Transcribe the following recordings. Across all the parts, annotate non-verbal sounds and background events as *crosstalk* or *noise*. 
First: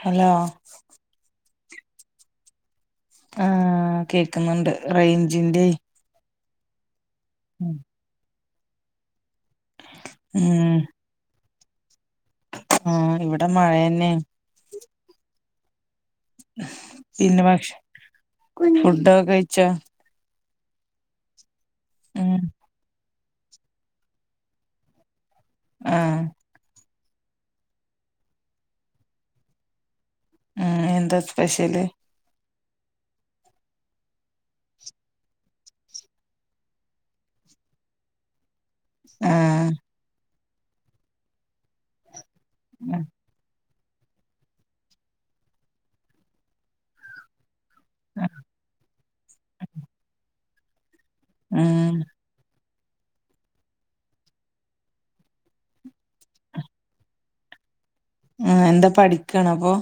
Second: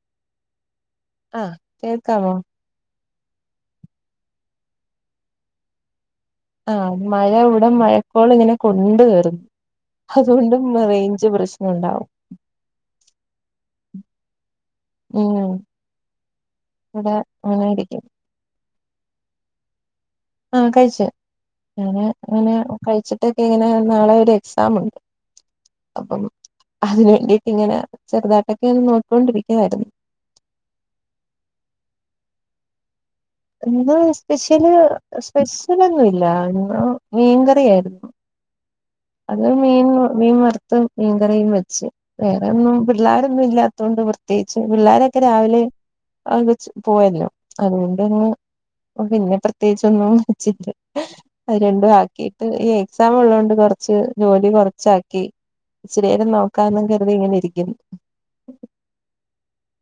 Hello ആ കേൾക്കാമോ ആ കേക്കുന്നുണ്ട് റൈഞ്ചിന്റെ ആ മഴ ഇവിടെ മഴക്കോൾ ഇങ്ങനെ കൊണ്ട് കേറുന്നു അതുകൊണ്ടും റൈഞ്ച് പ്രശ്നം ഉണ്ടാവും ആ ഇവിടെ മഴന്നെ ഉം പിന്നെ ഭക്ഷ *unintelligible* ഫുഡൊക്കെ കഴിച്ചോ ആ കഴിച്ചു അ ഉം അങ്ങനെ കഴിച്ചിട്ടൊക്കെ ഇങ്ങനെ നാളെ ഒരു എക്സാമുണ്ട് ആ അതിന് വേണ്ടിട്ട് ഇങ്ങനെ ചെറുതായിട്ടൊക്കെെ നോക്കികൊണ്ടിരിക്കുവായിരുന്നു ഉം എന്താ സ്പെഷ്യല് ഇന്ന് സ്പെഷ്യല് സ്പെഷ്യലൊന്നുല്ല ഇന്ന് മീൻകറിയായിരുന്നു അത് ആഹ് മീൻ മീൻ വറുത്തും മീൻകറിയും വെച്ച് വേറെ ഒന്നും പിള്ളോരൊന്നും ഇല്ലാത്ത തോണ്ട് പ്രത്യേകിച്ച് പിള്ളോരൊക്കെ രാവിലെ പോയല്ലോ അതുകൊണ്ട് പിന്നെ പ്രത്യേകിച്ച് ഒന്നും വെച്ചില്ല അത് രണ്ടും ഉം ആക്കിട്ട് ഈ എക്സാം ഉള്ളോണ്ട് കൊറ ച്ച് ജോലി കുറച്ചാക്കി ഇച്ചിരി നേരം നോക്കാന്നു കരുതി ഇങ്ങനെ ഇരിക്ക ആ എന്താ പഠിക്കാണോ അപ്പൊ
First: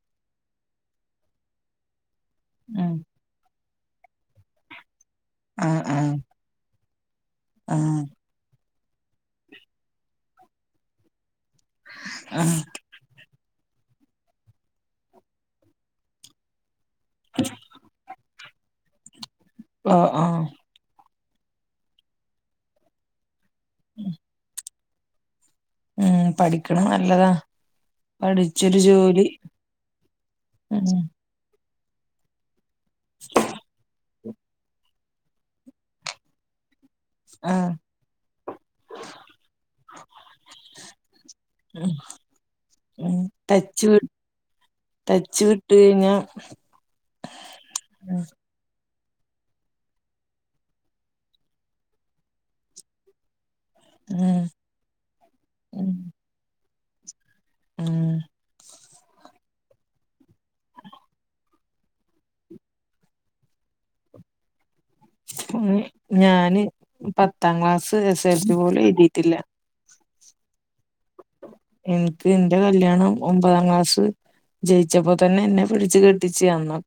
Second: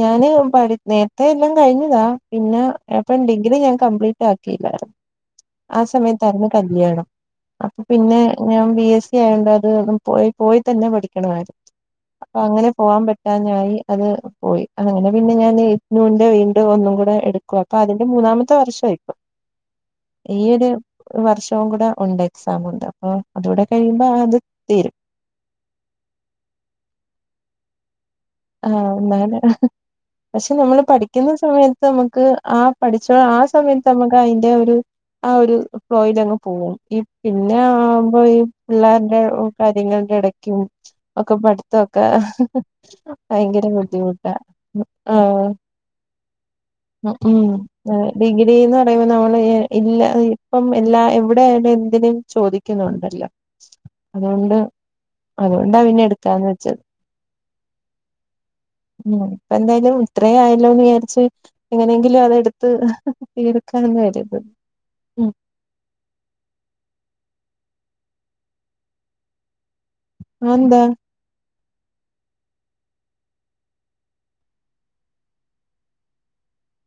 ഞാന് പഠ നേരത്തെ എല്ലാം കഴിഞ്ഞതാ പിന്നെ ഉം പ്പം ഡ്രിഗ്രി ഞ കപ്ലീറ്റ് ആക്കിയില്ലായിരുന്നു ആ ആഹ് ആഹ് സമയത്തായിരുന്നു കല്യാണം അപ്പൊ ആഹ് പിന്നെ ഞാൻ ബി എസ് സി ആയതു കൊണ്ട് അത് പോയി പോയി തന്നെ പഠിക്കണമായിരുന്നു അപ്പൊ ആഹ് അങ്ങനെ പോകൻ പറ്റ യി അത് പോയി അങ്ങനെ പിന്നെ ഞാൻ *unintelligible* വിന്റെ വീണ്ടും ഒന്നും ടുക്ക അപ്പൊ അതിന്റെ മൂന്നാമത്തെ വർഷായി ആ ആ വർഷവും കൂടെ ഉണ്ട് എക്സാമ് ഉണ്ട് അപ്പൊ അതുകൂടെ കഴിയുമ്പോ അത് തീരും ഉം പഠിക്കണ നല്ലതാ പഠിച്ചൊരു ആഹ് ഒന്ന ജോലി പക്ഷെ നമ്മള് ഉം പഠിക്കുന്ന സമയത്ത് നമുക്ക് ആ പഠിച്ച ആ സമയത്ത് നമുക്ക് അയ്ന്റെ ഒരു ആ ഒരു ഫ്ലോയിൽ അങ്ങ് പോകും ഈ പിന്നെ ആഹ് ആവുമ്പോ ഈ പിള്ളേരുടെ കാര്യങ്ങളുടെ ഇടക്ക് ഒക്കെ ഉം പഠിത്തൊക്കെ ഹ ഹ് ഉം ഹഭയങ്കര ടച്ച് ബുദ്ധിമുട്ടാ ആ ടച്ച് വിട്ട് കഴിഞ്ഞാ ഉം ഉം ഡിഗ്രി ന്ന് പറയുമ്പം നമ്മൾ ഇല്ല ഇപ്പം എല്ലാ എവിടെയാണങ്കിലും എന്തിനും ചോദിക്കുന്നുണ്ടല്ലോ? ഉം അതുകൊണ്ട് അതുകൊണ്ടാ ഉം പിന്നെ എടുക്കാന്ന് വെച്ചത്. ഉം ഉം അപ്പം. എന്തായാലും ഇത്രം ആയല്ലോന്ന് വിചാരിച്ച് എങ്ങനെങ്കിലും അതെടുത്ത് തീർക്കാന്ന് ഒര്ത് മ് ഞാന് പത്താം ക്ലാസ് എസ് എൽ സി പോലും എഴുതിയിട്ടില്ല അഹന്താ? ഇൻക് ഇന്റെ കല്യാണം ഒമ്പതാം ക്ലാസ് - - ജയിച്ചപ്പോ തന്നെ എന്നെ പിടിച്ച് കെട്ടിച്ചു അന്നോ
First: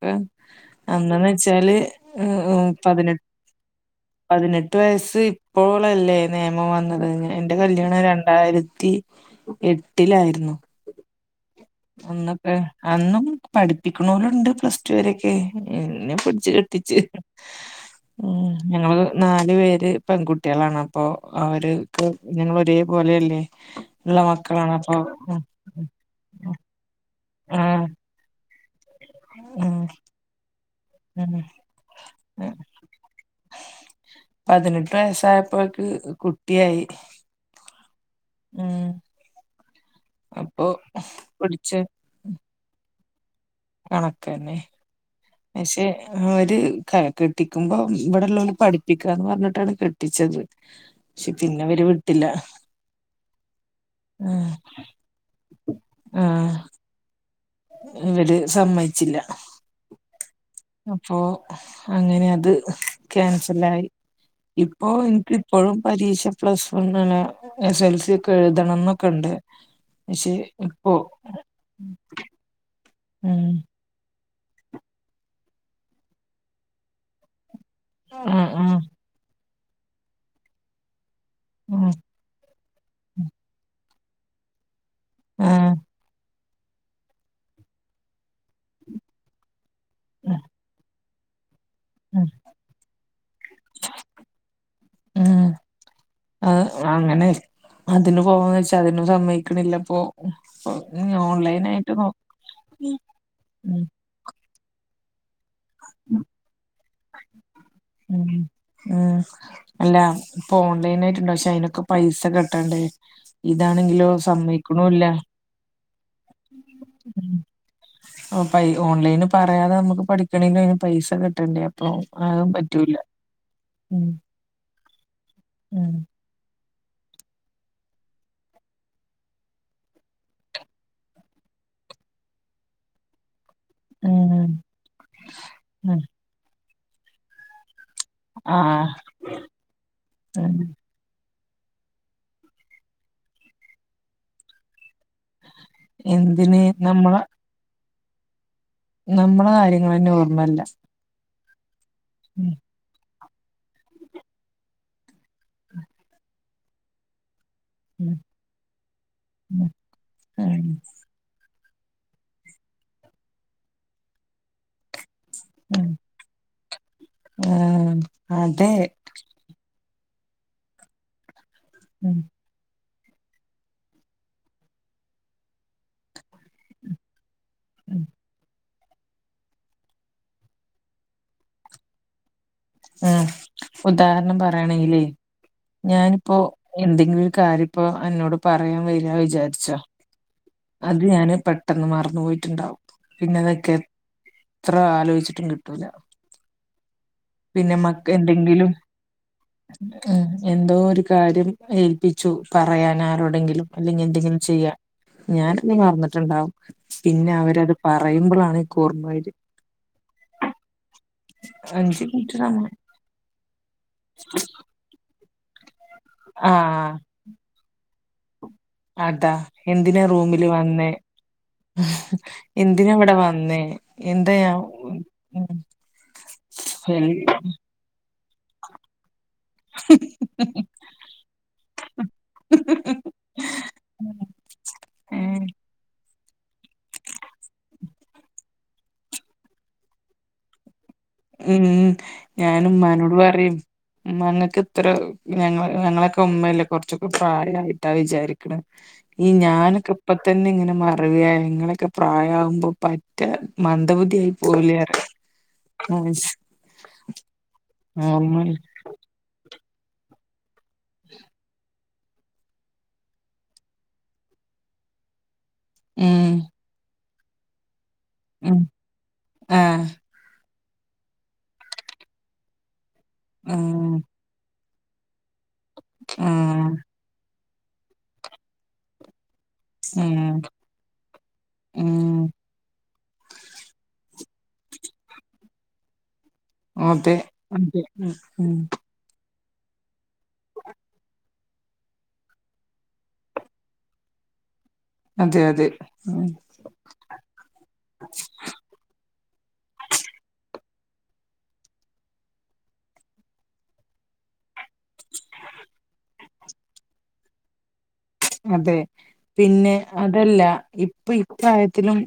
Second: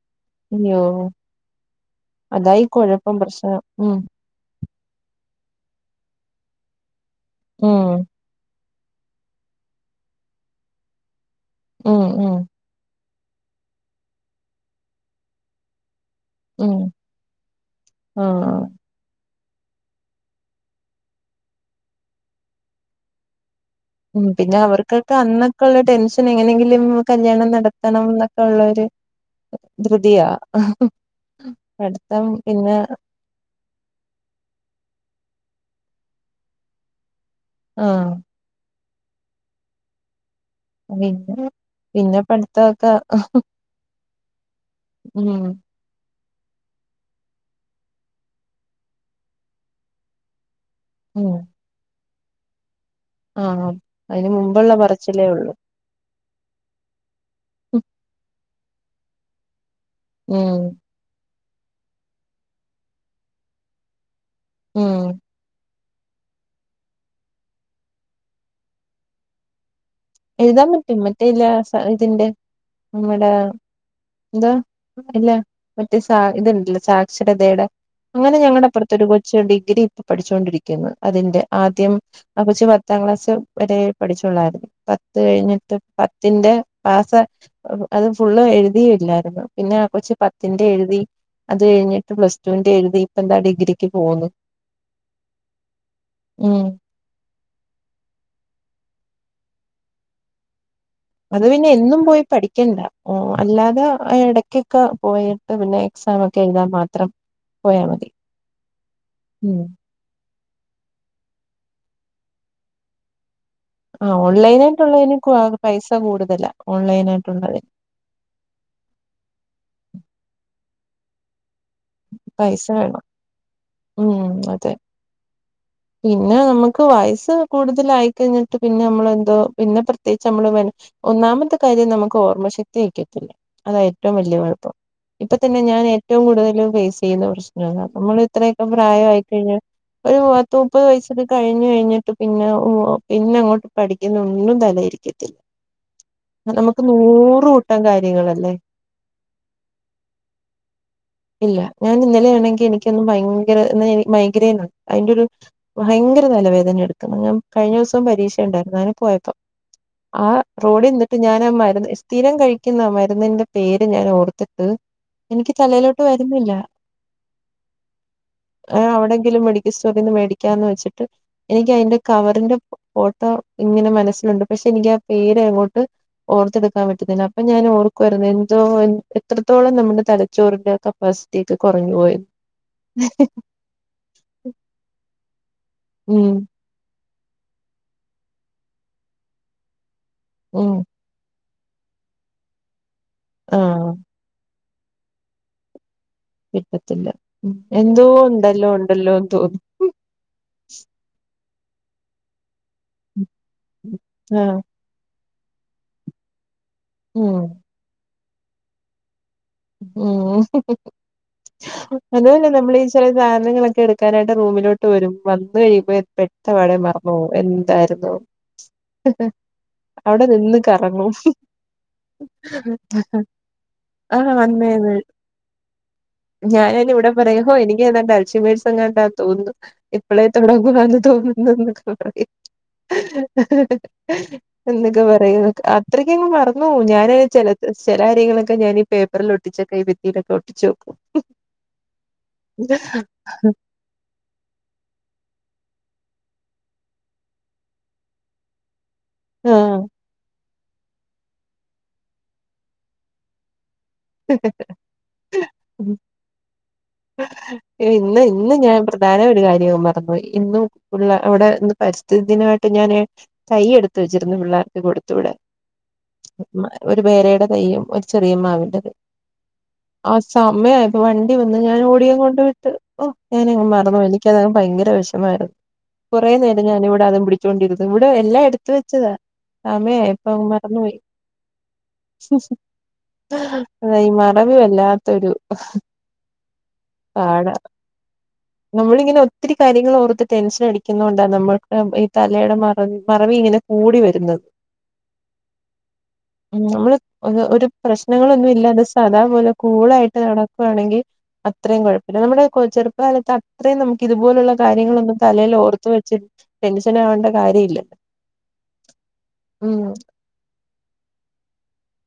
അയ്യോ അന്ന് ന്ന് വെച്ചാല് അതായി കുഴപ്പം പതിനെട്ട് പ്രശ്നം ഉം പതിനെ ട്ട് വയസ്സ് ഇപ്പോളല്ലേ നിയമം വന്നത് എന്റെ ഉം കല്യാണം രണ്ടായിരത്തി എട്ടിലായിരുന്നു. ഉം ഉം അന്നൊക്കെ?, അന്നും പഠിപ്പിക്കണോലും ണ്ട് പ്ലസ് ടു വരെ ഒക്കെ ഇന്ന് *inaudible* ഉം ആഹ് *unintelligible* ഞങ്ങള് *unintelligible* നാല്‌പേര് പെൺകുട്ടികളാണ്, അപ്പൊ അവര്ക്ക് ഞങ്ങള് ഒരേ പോലെയല്ലേ? ഉള്ള ഉം. പിന്നെ മക്കളാണ് അപ്പൊ അവർക്കൊക്കെ അന്നൊക്കെ ഉള്ള ടെൻഷൻ എങ്ങനെങ്കിലും കല്യാണം ആഹ് നടത്തണം എന്നൊക്കെ ഉള്ള ഒര് ഉം ധൃതിയാ. ഉം പഠത്തം പിന്നെ പതിനെട്ട് വയസായപ്പോക്ക് കുട്ടിയായി ആ ഉം. അപ്പൊ പിന്നെ, പിടിച്ച് പിന്നെ പഠത്തൊക്കെ കണക്കെന്നെ ഉം. *unintelligible* ഓര് കെട്ടിക്കുമ്പോ ഇവിടെ ഉള്ളോർ പഠിപ്പിക്കാന്ന് പറഞ്ഞിട്ടാണ് കെട്ടിച്ചത്. പക്ഷെ, പിന്നെവര് വിട്ടില്ല. ആ ആ, അയിന് മുമ്പുള്ള പറച്ചിലേ ഉള്ളൂ ആാാ. ഇവര് സമ്മേയ്ച്ചില്ല ഉം അപ്പോൊ അങ്ങനെ അത് ക്യാൻസൽ ആയി. ഇപ്പോ ഉം എനിക്ക്പ്പഴും പരീക്ഷ പ്ലസ് വൺ അല്ല, എസ് എൽ സി ഒക്കെ എഴുതണം ന്നൊക്കെ ഉണ്ട്. പക്ഷെ എഴുതാൻ ഇപ്പോ പറ്റും മറ്റേല്ലേ? ഇതിന്റെ നമ്മടെ ഉം *inaudible* എന്താ? ഇല്ല. മറ്റേ സ ഇത്ണ്ടല്ലോ, സാക്ഷരതയുടെ *inaudible* അങ്ങനെ ആഹ് ഞങ്ങളുടെ ആഹ് അപ്പുറത്ത ഒരു കൊച്ച് ഡിഗ്രി ഇപ്പൊ പേടിച്ചോണ്ടിരിക്കുന്നു. അതിന്റെ. ഉം ആദ്യം ആ കൊച്ച് പത്താം ക്ലാസ് വരെ പഠിച്ചുള്ളായിരുന്നു. പത്ത് ആഹ് കഴിഞ്ഞിട്ട്, പത്തിന്റെ പാസ. അത് ഫുള്ള് എഴുതില്ലായിരുന്നു. പിന്നെ ആ കൊച്ച് ഉം പത്തിന്റെ എഴുതി. അത് കഴിഞ്ഞിട്ട് ഉം പ്ലസ് ടുവിന്റെ എഴുതി. ഇപ്പം താ ഡിഗ്രിക്ക് പോകുന്നു. *unintelligible* അ ഉം അങ്ങനെ അതിന് പോകന്ന് വെച്ചാ - *inaudible* ഒന്നും സമ്മയിക്കണില്ലപ്പൊ അത് പിന്നെ എന്നും പോയി പഠിക്കണ്ട. ഉം ഓ അല്ലാതെ ഇടക്കൊക്കെ പോയി *inaudible* ഇപ്പൊ പിന്നെ ഉം എക്സാം ഒക്കെ എഴുതാൽ മാത്രം പോയാ മതി. ഉം മ്മ്. അല്ല ഇപ്പൊ ഓൺലൈൻ ആയിട്ടുണ്ട്. പക്ഷെ, അയിനൊക്കെ പൈസ കെട്ടണ്ടേ? ഇതാണെങ്കിലോ ആ ഓൺലൈന സമ്മയിക്കണൂല്ല ആയിട്ടുള്ളതിന് പൈസ കൂടുതലാ, ഓൺലൈനായിട്ടുള്ളതിന്. *unintelligible* ഓൺലൈന് പറയാതെ നമുക്ക് പഠിക്കണെങ്കിലും അയിന് പൈസ കെട്ടണ്ടേ? ഉം ആതും പൈസ പറ്റൂല. വേണം ഉം *unintelligible* അതെ ഉം പിന്നെ നമ്മക്ക് *inaudible* ക്ക് വയസ്സ് കൂടുതലായിക്കഴിഞ്ഞിട്ട് പിന്നെ നമ്മളെന്തോ, പിന്നെ പ്രത്യേകിച്ച് നമ്മൾ,, ഒന്നാമത്തെ കാര്യം *inaudible* *unintelligible* നമുക്ക് ഓർമ്മശക്തി വെയ്ക്കത്തില്ല. അതാ ഏറ്റവും വലിയ ഉം കൊഴപ്പം. ഇപ്പത്തന്നെ ഞാൻ ഉം ഏറ്റവും കൂടുതല് ഫേസെയ്യുന്ന പ്രശ്നതാണ്. നമ്മള് ഇത്രയൊക്കെ ആഹ് പ്രായായിക്കഴിഞ്ഞാൽ, ഒരു പത്ത് ഉം മുപ്പത് വയസില് *inaudible* കഴിഞ്ഞു കഴിഞ്ഞിട്ട് പിന്നെ, പിന്നങ്ങോട്ട് പഠിക്കുന്ന ഒന്നും തലയിലിരിക്കത്തില്ല. എന്തിന് നമുക്ക് നൂറ്കൂട്ടം കാര്യങ്ങളല്ലേ? നമ്മളെകാര്യങ്ങളെന്നോർമ്മല്ല. ഇല്ല. ഞാനിന്നലെയാണെങ്കി എനിക്കെന്നും ഭയങ്കര *inaudible* ങ്കര എന്നാ എനി മൈഗ്രെയിനുണ്ട്. അയിന്റൊരു ഭയങ്കര തലവേദന എടുക്കണ്. ഞാൻ *inaudible* കഴിഞ്ഞ ദിവസം ഉം പരീക്ഷണ്ടായിരുന്നു. അയിന് പോയപ്പൊ, ഉം ആ ഉം റോഡി നിന്നിട്ട് ഞാനാ മ *inaudible* *unintelligible* സ്ഥിരം കഴിക്കുന്ന മരുന്നിന്റെ പേര് ഞാനോർത്തിട്ട് എനിക്ക് ഉം തലയിലോട്ട് *inaudible* *unintelligible* ആഹ് അതെ ആ അവിടെങ്കിലും മെഡിക്കൽ സ്റ്റോർ *inaudible* സ്റ്റോറിന്ന് മേടിക്കാന്ന് വെച്ചിട്ട്, എനിക്കയിന്റെ ഉം കവറിന്റെ *inaudible* ഫോട്ടോ ഇങ്ങനെ മനസ്സിലുണ്ട് പക്ഷെനിക്കാ പേര് അങ്ങോട്ട് ഓർത്തെടുക്കാൻ പറ്റുന്നില്ല അപ്പൊ ഞാൻ ഉം ഓർക്കുവായിരുന്നു എന്തോ എത്രത്തോളം നമ്മുടെ തലച്ചോറിന്റെ കപ്പാസിറ്റിയൊക്കെ കൊറഞ്ഞു പോയിന്ന് ഉം ഉദാഹരണം പറയാണെങ്കിലേ ഉം ഞാനിപ്പൊ എന്തെങ്കിലൊരു കാര്യപ്പൊ അന്നോട് പറയാൻ വരാ വിചാരിച്ചോ ഉം അത് ഞാൻ പെട്ടന്ന് മറന്നുപോയിട്ട്ണ്ടാവും പിന്നതൊക്കെ ആഹ് എത്ര ആലോചിച്ചിട്ടും കിട്ടൂല കിട്ടത്തില്ല പിന്നെ എന്തോ മക്ക ഇണ്ടല്ലോ എന്തെങ്കിലും ഇണ്ടല്ലോന്ന് തോന്നും ഉം എന്തോ ഒരു കാര്യം ഏൽപ്പിച്ചു പറയാൻ ആരോടെങ്കിലും ഇല്ലെങ്കിൽ എന്തെങ്കിലും ആഹ് ചെയ്യാൻ ഞാനെന്തേം മറന്നിട്ടുണ്ടാവും പിന്നെ ഉം അവരത് പറയുമ്പൊളാണ് എനിക്ക് ഓർമ്മ വരിക ഉം ഹ്-ഹ്-ഹ്-ഹ് അഞ്ച് മിനിറ്റ് അതുമല്ല സമയം നമ്മളീ ചെല സാധനങ്ങളൊക്കെടുക്കാനായിട്ട് റൂമിലോട്ട് വരും വന്ന്കഴിയും പെട്ടപാടെ ആഹ് മറന്ന്പോവും എന്തായിരുന്നുന്ന് അതാ എന്തിനാ റൂമില് നിന്ന് വന്നേ കറങ്ങും എന്തിനാഇവിടെ വന്നേ എന്ത്‌ ആഹ് അതെയോ വന്നേന്ന് *inaudible* അൽഷിമേഴ്സെങ്ങാണ്ടാ തോന്നുന്നു ഇപ്പളേ തൊടങ്ങുവാന്ന് തോന്നുന്നുന്നൊക്കെപറയും എന്നൊക്കെപറയാ ഉം അത്രക്ക് ക്കങ്ങ് മറന്ന് പോവും ഞാനങ്ങു ചെലത് ചെല കാര്യങ്ങളൊക്കെ ഞാനീ പേപ്പറിൽ ഒട്ടിച്ചൊക്കെ ഈ ഭിത്തിയിലൊക്കെ ഒട്ടിച്ചുവെക്കും ഉം ഞാനുമ്മാനോട് പറയും ഉമ്മാ ഇങ്ങക്ക്ത്ര ഞങ്ങളെ ഞങ്ങളെയൊക്കെ ഉമ്മയല്ലേ കൊറച്ചൊക്കെ പ്രായായിട്ടാ വിചാരിക്കണ് ഈ ആഹ് ഞാനൊക്കിപ്പൊത്തന്നിങ്ങനെ മറവിയായ നിങ്ങളൊക്കെ പ്രായാവുമ്പൊ പറ്റ മന്ദബുദ്ധി ആയി പോവില്ലെ പറയും ഇന്ന് നോർമൽ ഇന്ന് ഞാൻ പ്രധാന ഒരു കാര്യവും മറന്നുപോയി ഇന്ന് ഉള്ള ഇവിടെ പരിസ്ഥിതിദിനായിട്ട് ഞാന് തയ്യെടുത്ത് വച്ചിരുന്നു പിള്ളേർക്ക് കൊടുത്ത് വിടാൻ ഉം ഒരു പേരയുടെ തയ്യും ഒരു ചെറിയ ഉം മാവിന്റെ തെയ്യും ആഹ് ആ സമയായപ്പൊ വണ്ടി വന്ന് ഞാൻ ഓടിയാ കൊണ്ട് വിട്ട് ഓ ഞാനങ്ങു ഉം മറന്നു എനിക്കതങ്ങ് ഭയങ്കര വെഷമായിരുന്നു കുറേ നേരം ആഹ് ഞാനിവിടെ അതും പിടി ച്ചോണ്ടിരുന്നു ഇവിടെ എല്ലാം എടുത്ത് വെച്ചതാ സമയായപ്പങ്ങു ഉം മറന്നുപോയി ഉം അതാ ഈ മറവി വല്ലാത്തൊരു അതെ *unintelligible* നമ്മളിങ്ങനൊ ത്തിരി കാര്യങ്ങളോർത്ത് ടെൻഷൻ അടിക്കുന്നകൊണ്ടാ നമ്മൾക്ക് ഈ തലയുടെ മറ മറവി ഇങ്ങനെ കൂടി വരുന്നത് അതെയതെ ഉ നമ്മള് ഒരു പ്രശ്നങ്ങളൊന്നും ഇല്ലാതെ സാദാപോലെ കൂളായിട്ട് നട ണെങ്കിൽ അത്ര കുഴപ്പമില്ല നമ്മുടെ ചെറുപ്പകാലത്ത് അത്രയും നമുക്ക് ഇതുപോലുള്ള കാര്യങ്ങളൊ തലയിൽ ഓർത്ത് വെച്ച് ടെൻഷനാകേണ്ട കാര്യം ഇല്ലല്ലോ അതെ പിന്നെ അതല്ല ഇപ്പൊ ഇപ്രായത്തിലും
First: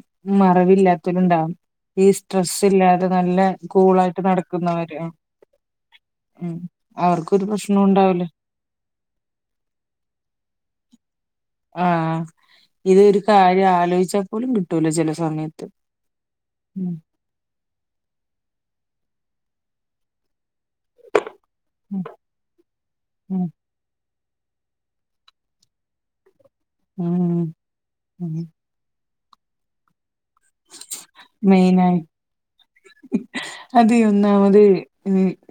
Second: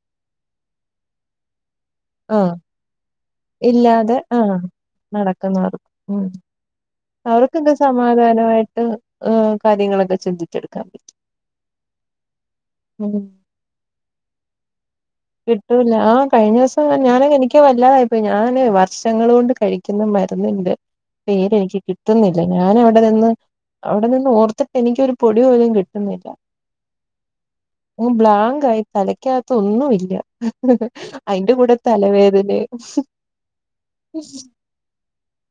മറവില്ലാത്തലും ഉണ്ടാവും ഈ ആഹ് സ്ട്രെസ്സ് ഇല്ലാതെ നല്ല ഇല്ലാതെ കൂളായിട്ട് ആഹ് നടക്കുന്നവരൊ നടക്കുന്നവർക്ക് ഉം അവർക്കൊക്കെ സമാധാനമായിട്ട് കാര്യങ്ങളൊക്കെ ചിന്തിച്ചെടുക്കാൻ പറ്റും ആഹ ഇത് ഉം ഒരു കാര്യം ആലോചിച്ചാൽ പോലും കിട്ടൂലോ ചില സമയത്ത് കിട്ടൂല്ല ആ കഴിഞ്ഞ ഉം ദിവസം ഞാൻ എനിക്ക് വല്ലാതായിപ്പോയി ഞാന് വർഷങ്ങൾ കൊണ്ട് കഴിക്കുന്ന മരുന്നുണ്ട് പേര് എനിക്ക് ഉം കിട്ടുന്നില്ല ഞാൻ അവിടെ നിന്ന് ഉം അവിടെ നിന്ന് ഓർത്തിട്ട് എനിക്കൊരു പൊടി പോലും കിട്ടുന്നില്ല ഉം ഉം ബ്ലാങ്ക് ആയി തല ലക്കകത്ത് ഒന്നുമില്ല അതിന്റെ കൂടെ തലവേദനയും അത ഒന്നാമത്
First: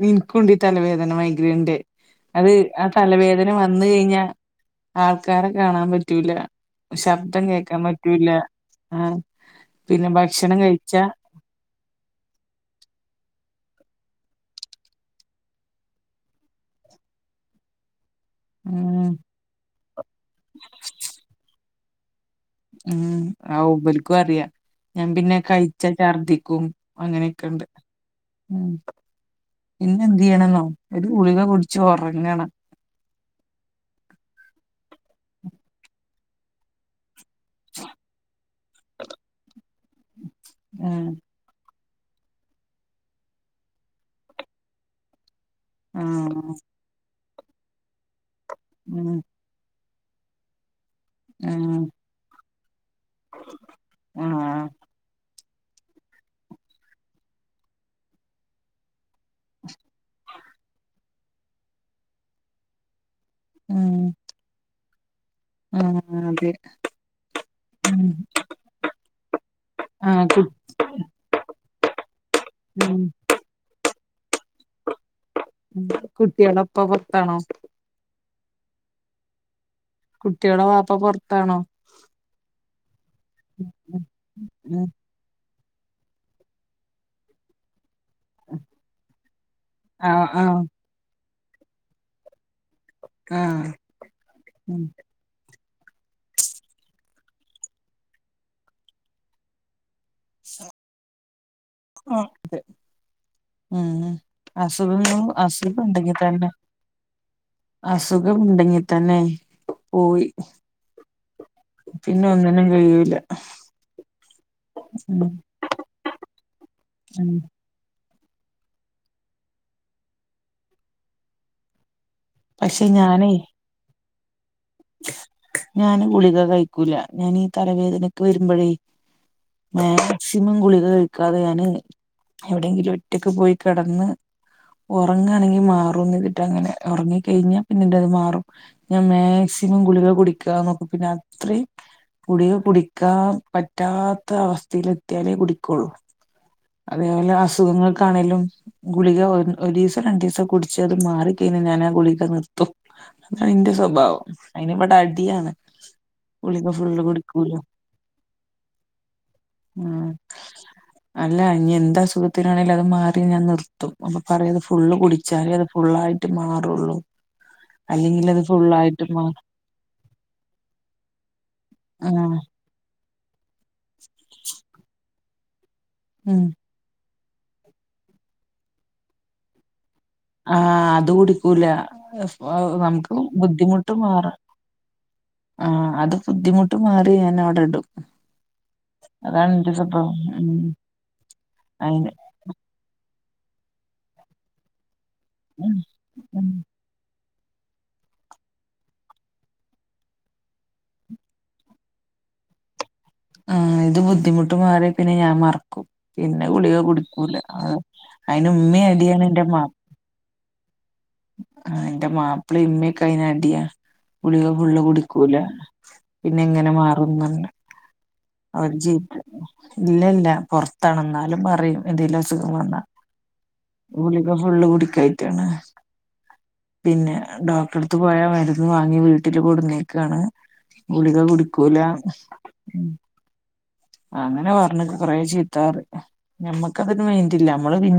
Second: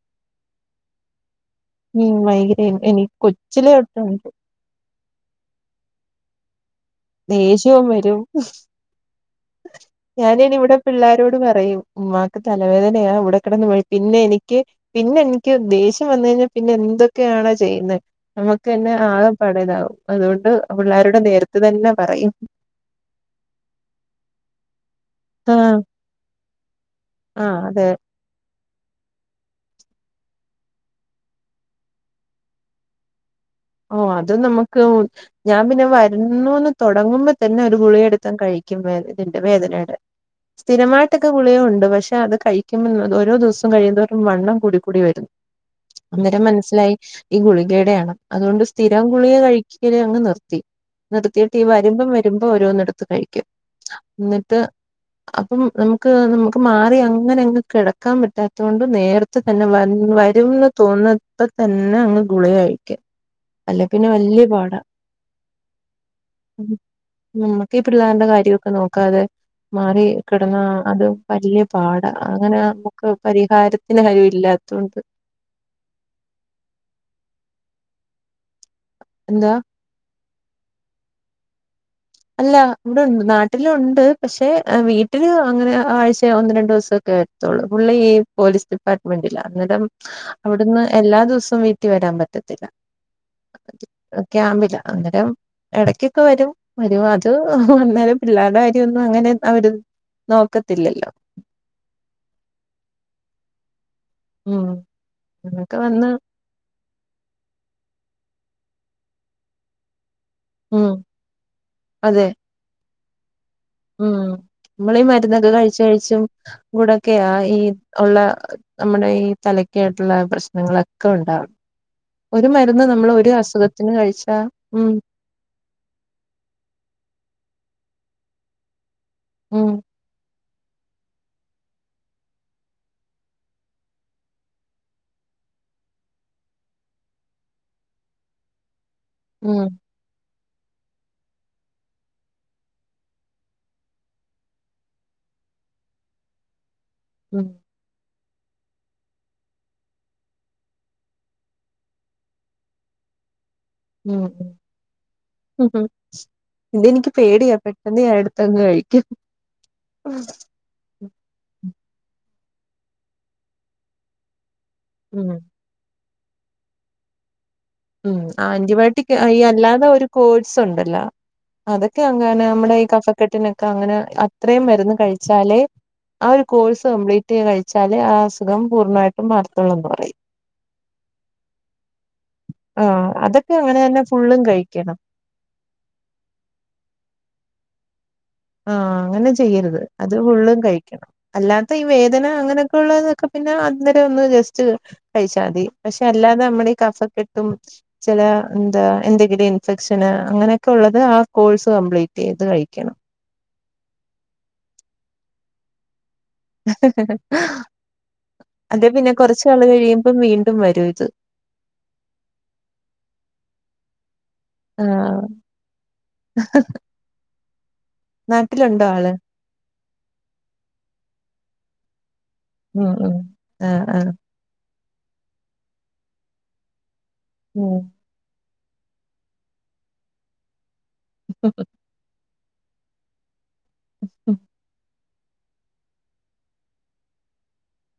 എനക്കും ഉണ്ടീ തലവേദന മയി ണ്ട് ഉം അത് മൈഗ്രേൻ ആ എനിക്ക് തലവേദന കൊച്ചിലെ വന്ന കഴിഞ്ഞാ തൊട്ടുണ്ട് ആൾക്കാർ കാണാൻ പറ്റൂല ശബ്ദം കേക്കാൻ പറ്റൂല ആഹ ഞാന് ഇനി ഇവിടെ പിള്ളോരോട് പറയും ഉമ്മാ ക് തലവേദനയാ ഇവിടെ കിടന്നു പോയ് പിന്നെ എനിക്ക് പിന്നെ എനിക്ക് ദേഷ്യം വന്നഴിഞ്ഞാ പിന്നെ എന്തൊക്കെ ആണ് ചെയ്യുന്ന നമക്ക്ന്നെ ഉം ആകെ പെടലാവും അതുകൊണ്ട് പിള്ളേരുടെ നേരത്ത് തന്നെ പറയും ഉം ആഉ ബൽക്കു അറിയാ ഞാൻ പിന്നെ ആഹ് കഴിച്ച ഛർദിക്കും ആഹ് അങ്ങനെയൊക്കെണ്ട് അതെ ഉം പിന്നെ എന്ത്യ്യണെന്നോ ഒരു ഗുളിക കുടിച്ച് ഉറങ്ങണം ഓഹ് അത് നമുക്ക് ഞാൻ പിന്നെ വരുന്നുന്ന് തുടങ്ങുമ്പോ തന്നെ ഒരു ഗുളിയെടുത്തൻ കഴിക്കും വേ ഇതിന്റെ വേദനയുടെ ഉം സ്ഥിരമായിട്ടൊക്കെ ഗുളിയുണ്ട് പഷ് ക്ഷെ അത് കഴിക്കുമ്പോന്ന ഓരോ ദിവസം കയിയും തോറും വണ്ണം കൂടി കൂടി വരുന്നു അന്നേരം ആഹ് മനസ്സിലായി ഈ ഗുളികടെയാണ് അതുകൊണ്ട് സ്ഥിരം ഉം ഗുളിക കഴിക്കും തീരെ അങ് നിർത്തി നിർത്തിയിട്ട് ഈ ഉം വരുമ്പം വരുമ്പോ ഓരോന്നട് ത്ത്കഴിക്കും എന്നിട്ട് ആഹ് അപ്പം നമുക്ക് നമുക്ക് മാറി അങ്ങനെ അങ്ങ് കെടക്കാൻ പറ്റാത്തോണ്ട് നേര പ്പത്തന്നെ വന്ന് വരുംന്ന് തോന്നപ്പത്തന്നെ അങ്ങ് ഗുളിക കഴിക്കും അല്ല ഉം പിന്നെ വല്ല്യ പാടാ ആഹ് അതെ നമ്മക്ക് ഈ ഉം പിള്ളേര്ടെ കാര്യഒക്കെ നോക്കാതെ മാറി ആഹ് കു കെടന്നാ അത് വല്ല്യ പാടാ അങ്ങനെ ഉം നമുക്ക് പരിഹാരത്തി പിന്നെ കഴിവില്ലാത്തോണ്ട് കുട്ട്യേളപ്പ പൊർത്താണോ എന്താ കുട്ട്യാളെവാപ്പ പൊർത്താണോ അല്ല ഇവിട്ണ്ട് നാട്ടിലുണ്ട് പക്ഷെ ഉം വീട്ടില് അങ്ങനെ ആഴ്ചെ ഒന്ന് രണ്ട് ദീസം ഒക്കെ എത്തുള്ളൂ ള്ള ഈ പോലീസ് ഡിപ്പാർട്ട്മെന്റിലാ അന്നരം ആഹ് ആഹ് അവിട്ന്ന് എല്ലാ ദൂസോം വീട്ടിൽ വരാൻ പറ്റ് ത്തില്ല ആഹ് *inaudible* ക്യാമ്പിലാ ഉം അന്നേരം എടക്കൊക്കെ വരും വരുവാ അത് വന്നേരം പിള്ളേര്ടെ കാര്യെന്നും അങ്ങനെ അവര് നോക്കത്തില്ലല്ലോ ആഹ് ഉം അസുഖങ്ങളും അങ്ങനൊക്കെ വന്ന് അസുഖണ്ടെങ്കി തന്നെ അസുഖമുണ്ടെങ്കി തന്നെ പോയി ഉം പിന്നെ അതെ ഒന്നിനും കയ്യൂല ഉം നമ്മള് ഈ മരുന്നൊക്കെ കഴിച്ച് കഴിച്ചും ഉം കൂടക്കെയാഈ ഉള്ള നമ്മുടെ ഈ തലക്കായിട്ടുള്ള പ്രശ്നങ്ങളൊക്കെ ഉണ്ടാവും ഒരു മരുന്ന് പക്ഷെ നമ്മള് ഒരു ഞാനേ അസുഖത്തിന് കഴിച്ചാ ഉം ഞാന് ഗുളിക കഴിക്കൂല ഞാനീ തലവേദനക്കെ വരുമ്പഴേ ഉം ഏഹ് മാക്സിമം ഗുളിക കഴിക്കാതെ ഞാന് എവിടെയങ്കിലും ഒറ്റക്ക പോയി കിടന്ന് ഉറങ്ങാണെങ്കി മാറും എന്ന്തിട്ട അങ്ങനെ ഉറങ്ങി കഴിഞ്ഞാ പിന്നെ ഇന്റെത് മാറും ഞാൻ ഉം മാക്സിമം ഗുളിക കുടിക്കാതെ നോക്കും പിന്നെ അത്രിം ഗുളിക കുടിക്കാൻ പറ്റാത്ത അവസ്ഥയിലെത്തിയാലേ കുടിക്കെള്ളു അതേപോലെ ഉം അസുഖങ്ങൾക്ക് ണേലും ഗുളിക ഒരീസം രണ്ടീസം കുടിച്ച് അത് മാറിക്കഴിഞ്ഞൽ ഞാൻ ആ ഗുളിക നിർത്തും അയിന്റെ ഉം സ്വഭാവം ഇയ്നിവിടെ അടിയാണ് ഉം ഉം ഗുളിക ഫുള്ള് ഇതെനിക്ക് കുടിക്കൂല പേടിയാ പെട്ടെന്ന് ഞാൻ എടുത്തങ്ങ് കഴിക്കും. ഉം നല്ല അ ഇനി എന്ത്സുഖത്തിനാണേലും അത് മാറി ഞാൻ നിർത്തും. അപ്പൊ പറയ അത് ഫുൾ ഉം കുടിച്ചാലേ അത് ഫുള്ളായി ട്ട് മാറു ഒള്ളൂ ഉം ആന്റിബയോട്ടിക് ഇ അ അല്ലാതെ ഒരു കോഴ്സ് ഉണ്ടല്ലോ. അതൊക്കെ അങ്ങെ ആഹ് നമ്മടെ ഈ കഫക്കെട്ടിന് ക്കങ്ങനെ അത്രയും മരുന്ന് കഴിച്ചാലേ, ആ ഉം ഒരു കോഴ്സ് കംപ്ലീ റ്റ് കഴിച്ചാല് ആ അസുഖം പൂർണ്ണമായിട്ടും മാറത്തുള്ളൂന്ന് പറയും. ആഹ് അത് കുടിക്കൂല ആഹ് നമുക്ക് അതൊക്കെ അങ്ങനെ ബുദ്ധിമുട്ട് തന്നെ മാറാ ഫുള്ളും കഴിക്കണം. ആഹ് അത് ബുദ്ധിമുട്ട് മാറി ഞാൻ അവിടെ ഇടും ആഹ് അങ്ങനെ അതാണ് എന്റെ ചെയ്യരുത്. അത് സ്വഭാവം ഉം ഫുള്ളും കഴിക്കണം. അല്ലാത്ത ഈ അയിന് വേദന അങ്ങനെയൊക്കെള്ളതൊക്കെ പിന്നെ അന്നേരം ഒന്ന് ജസ്റ്റ് കഴിച്ചാ മതി. ഉം പക്ഷെ അല്ലാതെ ഉം നമ്മള ഈ കഫക്കെ ട്ടും ചില എന്താ എന്തെങ്കിലും ഇൻഫെക്ഷന് അങ്ങനെയൊക്കെള്ളത് ആ കോഴ്സ് കംപ്ലീറ്റ് ചെയ്യ് ത് കഴിക്കണം. ആ ഇത് ബുദ്ധിമുട്ട് മാറി പിന്നെ ഞാൻ മറക്കും. പിന്നെ ഗുളിക കുടിക്കൂല. അ അയിന് അത് ഉമ്മയും പിന്നെ അടിയാണ് കുറച്ച് എന്റെ നാള് ബാപ്പ കഴിയുമ്പം വീണ്ടും വരും ഇത് ആ എന്റെ മാപ്പിള ഇമ്മയക്ക അയിതിനടിയാ ഗളിക ഫുള്ള് ആഹ് കുടിക്കൂല പിന്നെ എങ്ങനെ മാറുന്നത്. നാട്ടിലുണ്ടോ ജ ആള് ഇല്ല ഇല്ല പുറത്തണെന്നാലും പറയും എന്തേലോ അസ. *unintelligible* ഉം ഉം ആഹ് ആഹ് ഗുളിക ഫുള്ള് കുടി. *unintelligible* പിന്നെ ഡോക്ടറെടുത്ത് പോയാ മരു ന്ന് വാങ്ങി വീട്ടില് കൊടുന്നേക്കാണ്. ഗുളിക കുടിക്കൂല ഉം അങ്ങനെ പറഞ്ഞ കൊറെ ചീത്തറയും. ഞമ്മക്കതിന് മൈന്റില്ല നമ്മള് പിന്ന